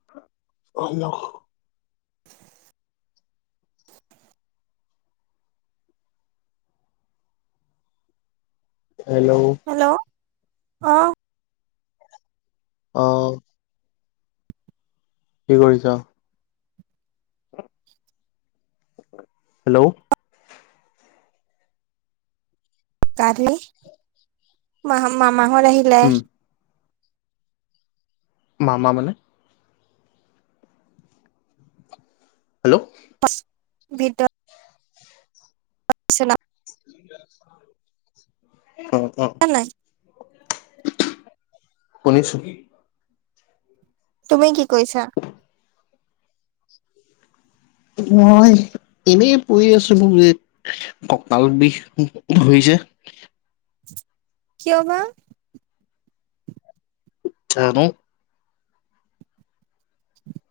[unintelligible] [inaudible] Hello? Hello? অ'! অ'! কি কৰিছ? হেল্ল'? গা-ধুই, মা-মামাহঁত আহিলে। উম মামা মানে? হেল্ল'? [unintelligible] [unintelligible] [unintelligible] [unintelligible] নাই। [unintelligible] শুনিছোঁ। তুমি কি কৰিছা? মই, এনেই পৰি আছোঁ, [unintelligible] ককাল বিষ, ধৰিছে! কিয় বা? জানোঁ!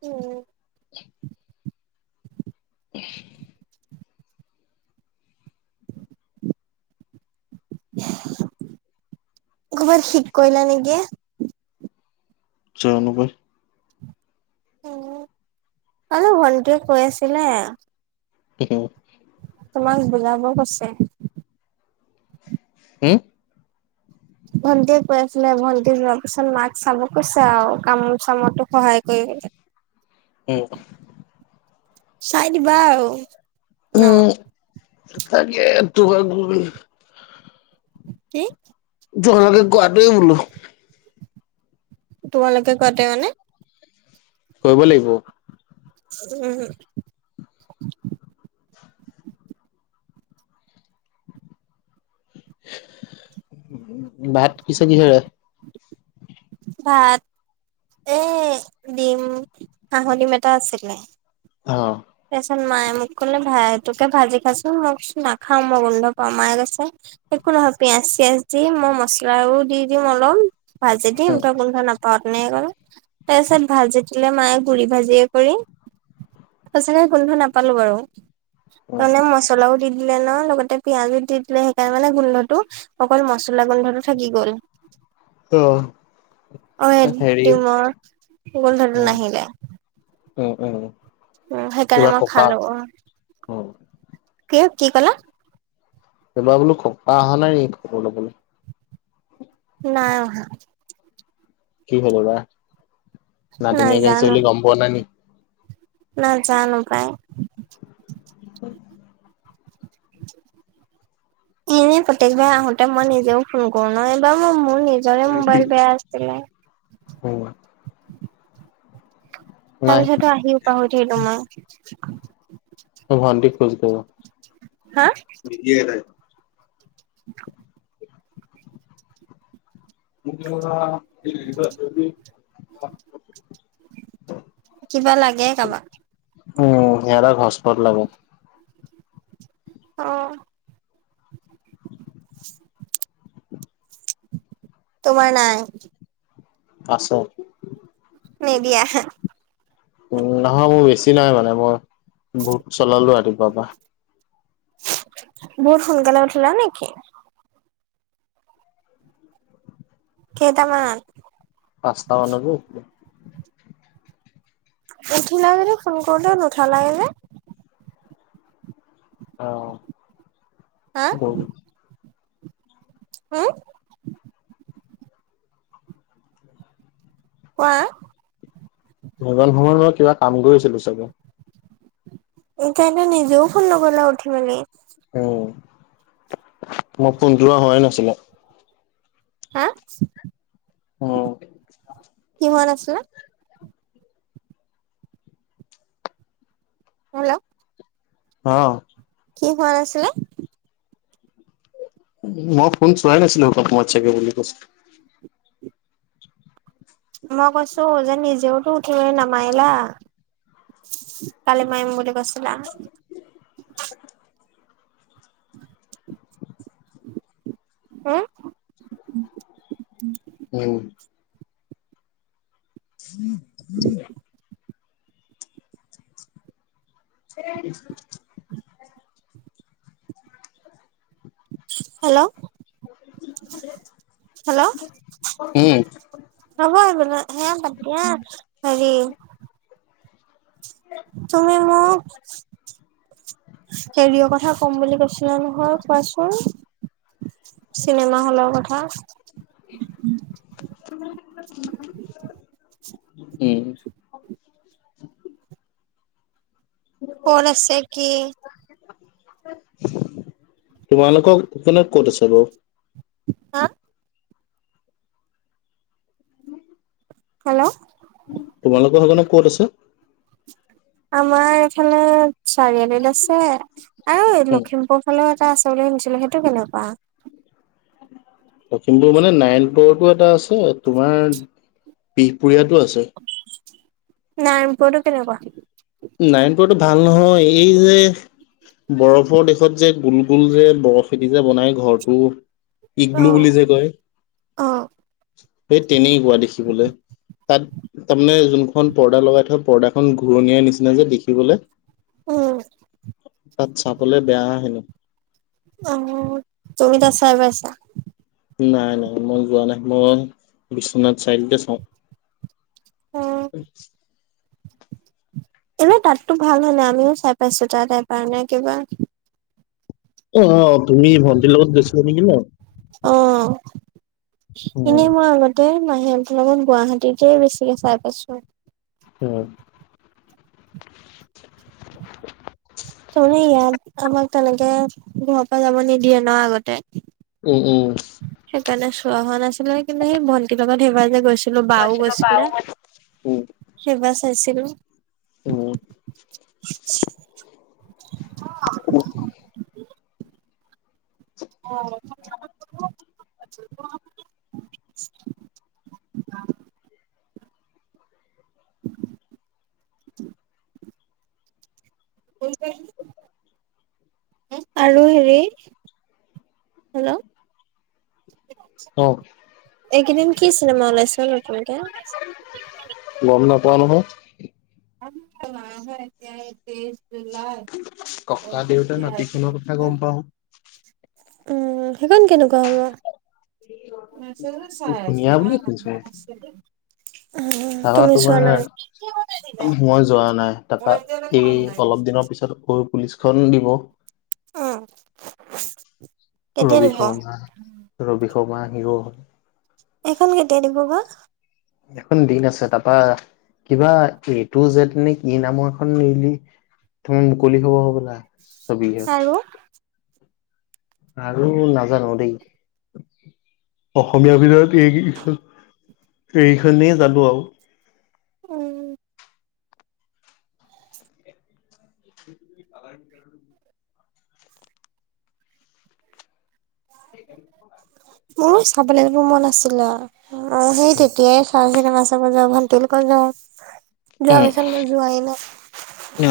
উম। [unintelligible] [unintelligible] ক'ৰবাত ঠিক কৰিলা নেকি? জানোঁ পাই! উম, কালি ভন্টিয়ে কৈ আছিলে। [unintelligible] তোমাক বুজাব কৈছে? উম। ভণ্ন্টিয় কৈ আছিলে, ভন্টি যোৱাৰ পিছত, মাক চাব কৈছে আৰু। কাম চামতো সহায় কৰিবি। [inaudible] উম। চাই দিবা আৰু? ন উম, তাকে তোমক [unintelligible] [inaudible] কি? তোমালোকে কোৱাটোৱে বোলোঁ। তোমালোকে কোৱাতে মানে খোৱাবই লাগিব। উম। ভাত পিছে কিহেৰে? ভাত এ ডিম, হাঁহৰ ডিম এটা আছিলে। অ'। তাৰপিছত মায়ে মোক ক'লে ভায়েটোকে ভাজি খাচোন মোক নাখাও মই গোন্ধ পাওঁ মায়ে কৈছে একো নহয় পিয়াজ চিয়াজ দি মই মচলাও দি দিওঁ অলপ ভাজ দিম উম তই গোন্ধ নাপাওঁ তেনেকে ক'লে তাৰ পিছত ভাজি দিলে মায়ে গুৰি ভাজিয়ে কৰি। সঁচাকে গোন্ধ নাপালোঁ, বাৰু উম মানে মছলাও দি দিলে ন' লগতে পিয়াজো দি দিলে সেইকাৰণে মানে গোন্ধটো অকল মচলা গোন্ধটো থাকি গ'ল। অ'। অ', এ হেৰি ডিমৰ গোন্ধটো উম নাহিলে। উম, উম। উম, সেইকাৰণে এইবাৰ মই ককা খালোঁ অ', উম কি কি ক'লা? এবাৰ বোলো ককা অহা নাই নেকি খবৰ ল'বলৈ? নাই অহা। কি হবা দা, নাতিনীয়েক আহিছে নাজানো বুলি গম পোৱা নাই নেক নাজানো পায়। [inaudible] [inaudible] এনেই প্ৰত্যেকবাৰ আহোতে মই নিজেও ফোন কৰোঁ ন' এইবাৰ মোৰ নিজৰে মোবাইল বেয়া আছিলে। উম। নাই তাৰপিছতো আহি পাহৰি থৈ আহিলো মই। অ', ভন্তিক [unintelligible] হা? কিহেৰে [unintelligible] [inaudible] মোকা [unintelligible] কিবা লাগে কাবাক। উম, সিহঁতক সষ্ট পট লাগে। [inaudible] অ'। তোমাৰ নাই। আছে। নিদিয়ে হে। উম, নহয় মোৰ বেছি নাই মানে মই বহুত চলালোঁ ৰাতিপুৱাৰ পৰা। বহুত সোনকালে উঠিলা নেকি? কেইটামানত? পাঁচটা মানতে উঠিলোঁ। উঠিলা যদি ফোন কৰোতে নুঠালা যে। অ', হা [unintelligible] হম। কোৱা। মই সেই সময়ত মই কিবা কাম কৰি আছিলোঁ চাগে। সেই কাৰণে নিজেওঁ ফোন নকৰিলা অ উঠি মেলি। উম, মই ফোন যোৱা হোৱাই নাছিলে। হা উম। কি হোৱা নাছিলে। [inaudible] অঁ কি হোৱা নাছিলে? উম, মই ফোন চোৱাই নাছিলো সেই টো সময়ত চাগে বুলি কৈছোঁ। মই কৈছোঁ যে নিজেয়েতো উঠি মেলি নামাৰিলা। কালি মাৰিম বুলি কৈছিলা। হুম উম। [inaudible] [unintelligible] হেল্ল হেল্ল উম নহয় মানে হেয়া পাতিয়া হেৰি তুমি মোক হেৰিয় কথা ক'ম বুলি কৈছিলা নহয় কোৱাচোন? চিনেমা হলৰ কথা। [unintelligible] উম ক'ত আছে কি? তোমালোকৰ ই পিনে ক'ত আছে বাৰু? হা হেল্ল তোমালোকৰ হেইপিনে ক'ত আছে? আমাৰ এইফালে চাৰিআলিত আছে, আৰু উম, লখিমপুৰ ফালেও এটা আছে বুলি শুনিছিলোঁ, সেইটো কেনেকুৱা? লখিমপুৰৰ মানে নাৰায়ণপুৰটো এটা আছে, তোমাৰ বিহপুৰীয়াতো আছে। নাৰায়ণপুৰটো কেনেকুৱা? নাৰায়ণপুৰটো ভাল নহয়, এই যে বৰফৰ দেশত যে গোল গোল যে বৰফেদি যে বনাই ঘৰটো। অ ইগলু বুলি যে কয়, অ সেই তেনেকোৱা দেখিবলে। তাত তাৰমানে যোনখন পৰ্দা লগাই থয়, পৰ্দাখন ঘূৰণিয়াৰ নিচিনা যে দেখিবলে। উম। তাত চাবলে বেয়া হেনো। অঁ, তুমি তাত চাই পাইছা। নাই নাই মই যোৱা নাই, মই বিশ্বনাথ চাৰিআলিতে চাওঁ। অ [inaudible] এনেই তাততো ভাল হয় না, আমিয়ো চাই পাইছো তাত এই কাৰণে কিবা। অ তুমি ভণ্টিৰ লগত গছিলা নেকি ন? অঁ, উম এনেই মই আগ তে মাহি হতৰঁ লগত গুৱাহাটীতে বেছিকে চাই পাইছো। উম ত ইয়াত আমাক তেনেকে ঘৰৰ পৰা যাব নিদিয়ে ন আগতে উম উম সেইকাৰণে চোৱা হোৱা নাছিলে কিন্তু সেই ভন্তিৰ লগত সেইবাৰ যে গৈছিল ছিলো বাও গৈছিলে উম সেইবাৰ চাইছিলো উম [inaudible] [inaudible] অ [inaudible] [unintelligible] আৰু হেৰি হেল্লো অ এইকেইদিন কি চিনেমা ওলাইছে হোলত গম নাপাও নহয় [unintelligible] [inaudible] ককা দেউতা নাতি খনৰ কথা গম পাও উম সেইখন কেনেকোৱা হ'ব মেছেজে চাই আছে ধুনীয়া না বুলিয়ে শুনিছো [unintelligible] উম তাৰপা তুমি চোৱা তোমাৰ নাই নেকি মই যোৱা নাই তাপা এই অলপ দিনৰ পিছত চুৰ পুলিচখন দিব অ কেতিয়া ৰবি দিব? শৰ্মা ৰবি শৰ্মা হিৰো সেইখন কেতিয়া দিব বা এখন দিন আছে তাৰপা কিবা এ টু যেদ নে কি নামৰ এখন ৰিলি তোমাৰ মুকলি হ'ব হ'বলা চবি [unintelligible] আৰু? আৰু নাজানো দেই অসমীয়াৰ ভিতৰত এই কেইখন এইখনেই জানো আৰু উম [inaudible] মোৰো চাবলে যাব মন আছিলে অ সেই তেতিয়াই ভাল চিনেমা চাব যাও ভণ্টিৰ লগত যাওঁ যোৱা উম, পিছত মই যোৱাই নাই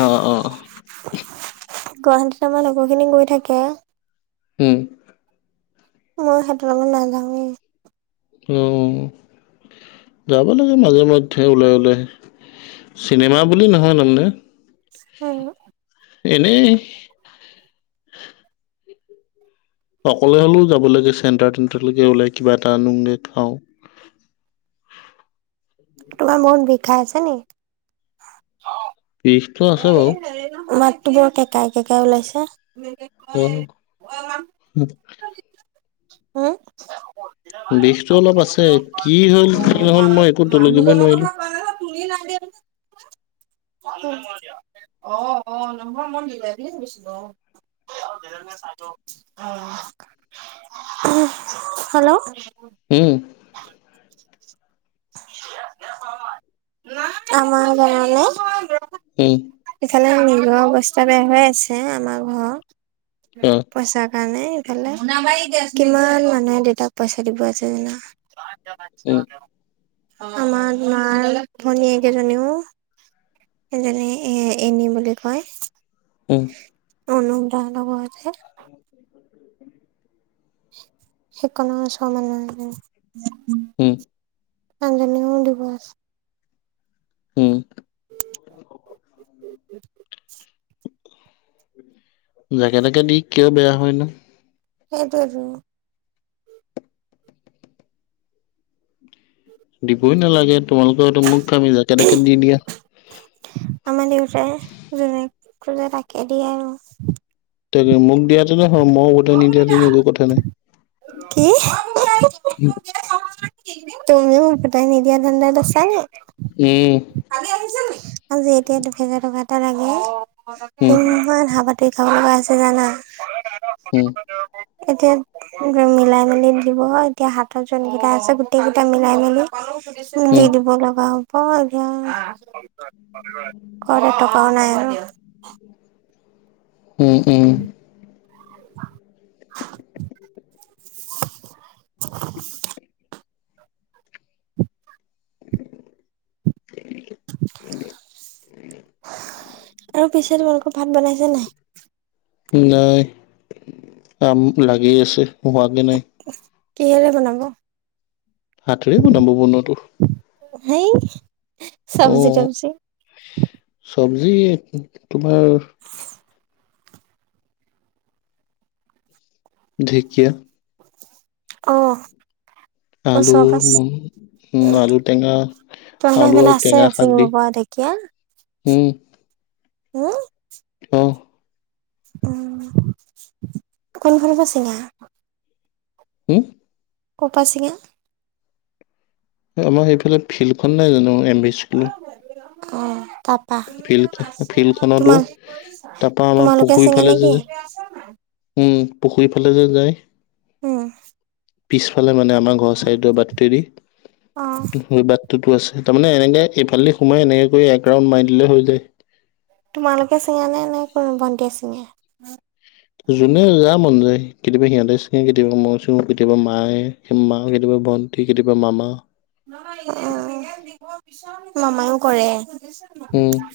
অ অ আমাৰ লগৰ খিনি গৈ থাকে হম মই সিহতৰ লগত নাযাওঁৱেই অ যাব লাগে মাজে মধ্যে ওলাই ওলাই চিনেমা বুলি নহয় তাৰমানে। উম। এনেই। অকলে হ'লেও যাব লাগে চেণ্টাৰ তেণ্টাৰলৈকে ওলাই কিবা এটা আনোগে খাওঁ। তোমাৰ মন বিষাই আছে নে। বিষটো আছে বাৰু মাতটো বৰ কেকাই কেকাই ওলাইছে। [unintelligible] উম বিষতটো অলপ আছে কি হ'ল কি নহল মই একো তলকিবই নোৱাৰিলো। অ'। অ', অ', নহয় মই নিলে বুলি ভাবিছিলোঁ অ'। হেল্ল? উম। আমাৰ গাওঁলে। উম। ইফালে নিজৰ অৱস্থা বেয়া হৈ আছে আমাৰ ঘৰৰ। অ পইচা কাৰণে এইফালে, কিমান মানুহে দেউতাক পইচা দিব আছে জানা। উম [unintelligible] আমাৰ মাৰ ভনীয়েক এজনীও এজনি এ এনি বুলি কয়। উম অনুপ দা হতৰ ঘৰত হে। সিকনৰ ওচৰৰ মানুহ এজনী, উম মানুহজনিকো দিব আছে। উম [unintelligible] জাকে তাকে দি কিয় বেয়া হয় নো। সেইটোয়েটো। [inaudible] দিবই নালাগে, তোমালোকৰ সেইটো মূৰ্খামি যাকে তাকে দি দিয়া। আমাৰ দেউতাই যোনে খোজে তাকে দিয়ে আৰু। তই কি মোক দিয়া মই উভতাই নিদিয়া হেঁতেন একো কথা নাই। কি তুমিও উভতাই নিদিয়া ধান্দাত আছা নি। উম। আজি এতিয়া দু হেজাৰ টকা এটা লাগে, উম উম কিমান হা কি খাব লগা হৈছে জানা? [unintelligible] উম। এতিয়া মিলাই মেলি দিব এতিয়া, হাতত যোনকেইটা আছে গোটেই কেইটা মিলাই মেলি। দি উম দিব লগা হব। হয় দিয়া ঘৰত এটকাও নাই আৰু। উম' উম'। [unintelligible] [unintelligible] আৰু পিছে তোমালোকৰ ভাত বনাইছে নাই? নাই, আ লাগি আছে হোৱাগে নাই। কিহেৰে বনাব? হাতেৰে বনাব বনোৱাটো। সেই অ চব্জি তব্জি। চব্জি তোমাৰ ঢেকিয়া। অ'। আলু, ওচৰ পাছ উম' আলু টেঙা। তোমালোকৰ আলু সেইফালে আৰু আছে টেঙা শাক দি ছিঙিব পৰা ঢেঁকীয়া? উম। উম। অ উম, কোনফালৰ পা চিঙা? হম? ক'পা ছিঙা? আমাৰ সেইফালে ফিল্ডখন নাই জানো, এম ভি স্কুলত? অ', তাত ফিল্ড ফিল্ডখনতো তোমাৰ, তাৰপা আমাৰ তোমা-তোমালোকে পুখুৰী চিঙা ফালে নে যে কি? উম, পুখুৰীৰ ফালে যে যায়। উম। পিছফালে মানে আমাৰ ঘৰৰ চাইডৰ বাট তোৱেদি, অ [unintelligible] বাট তাতো আছে, তাৰমানে এনেকে এইফালে সোমাই এনেকে কৰি এক ৰাউণ্ড মাৰি দিলে হৈ যায়। তোমালোকে চিঙা নে, নে কোনো ভণ্টিয়ে ছিঙে? জোনে যাৰ মন যায়, কেতিয়াবা সিহঁতে চিঙে, কেতিয়াবা মই চিঙো, কেতিয়াবা মায়ে। সেই মা, কেতিয়াবা ভণ্টি, কেতিয়াবা মামা। অ', মামায়ো কৰে? উম।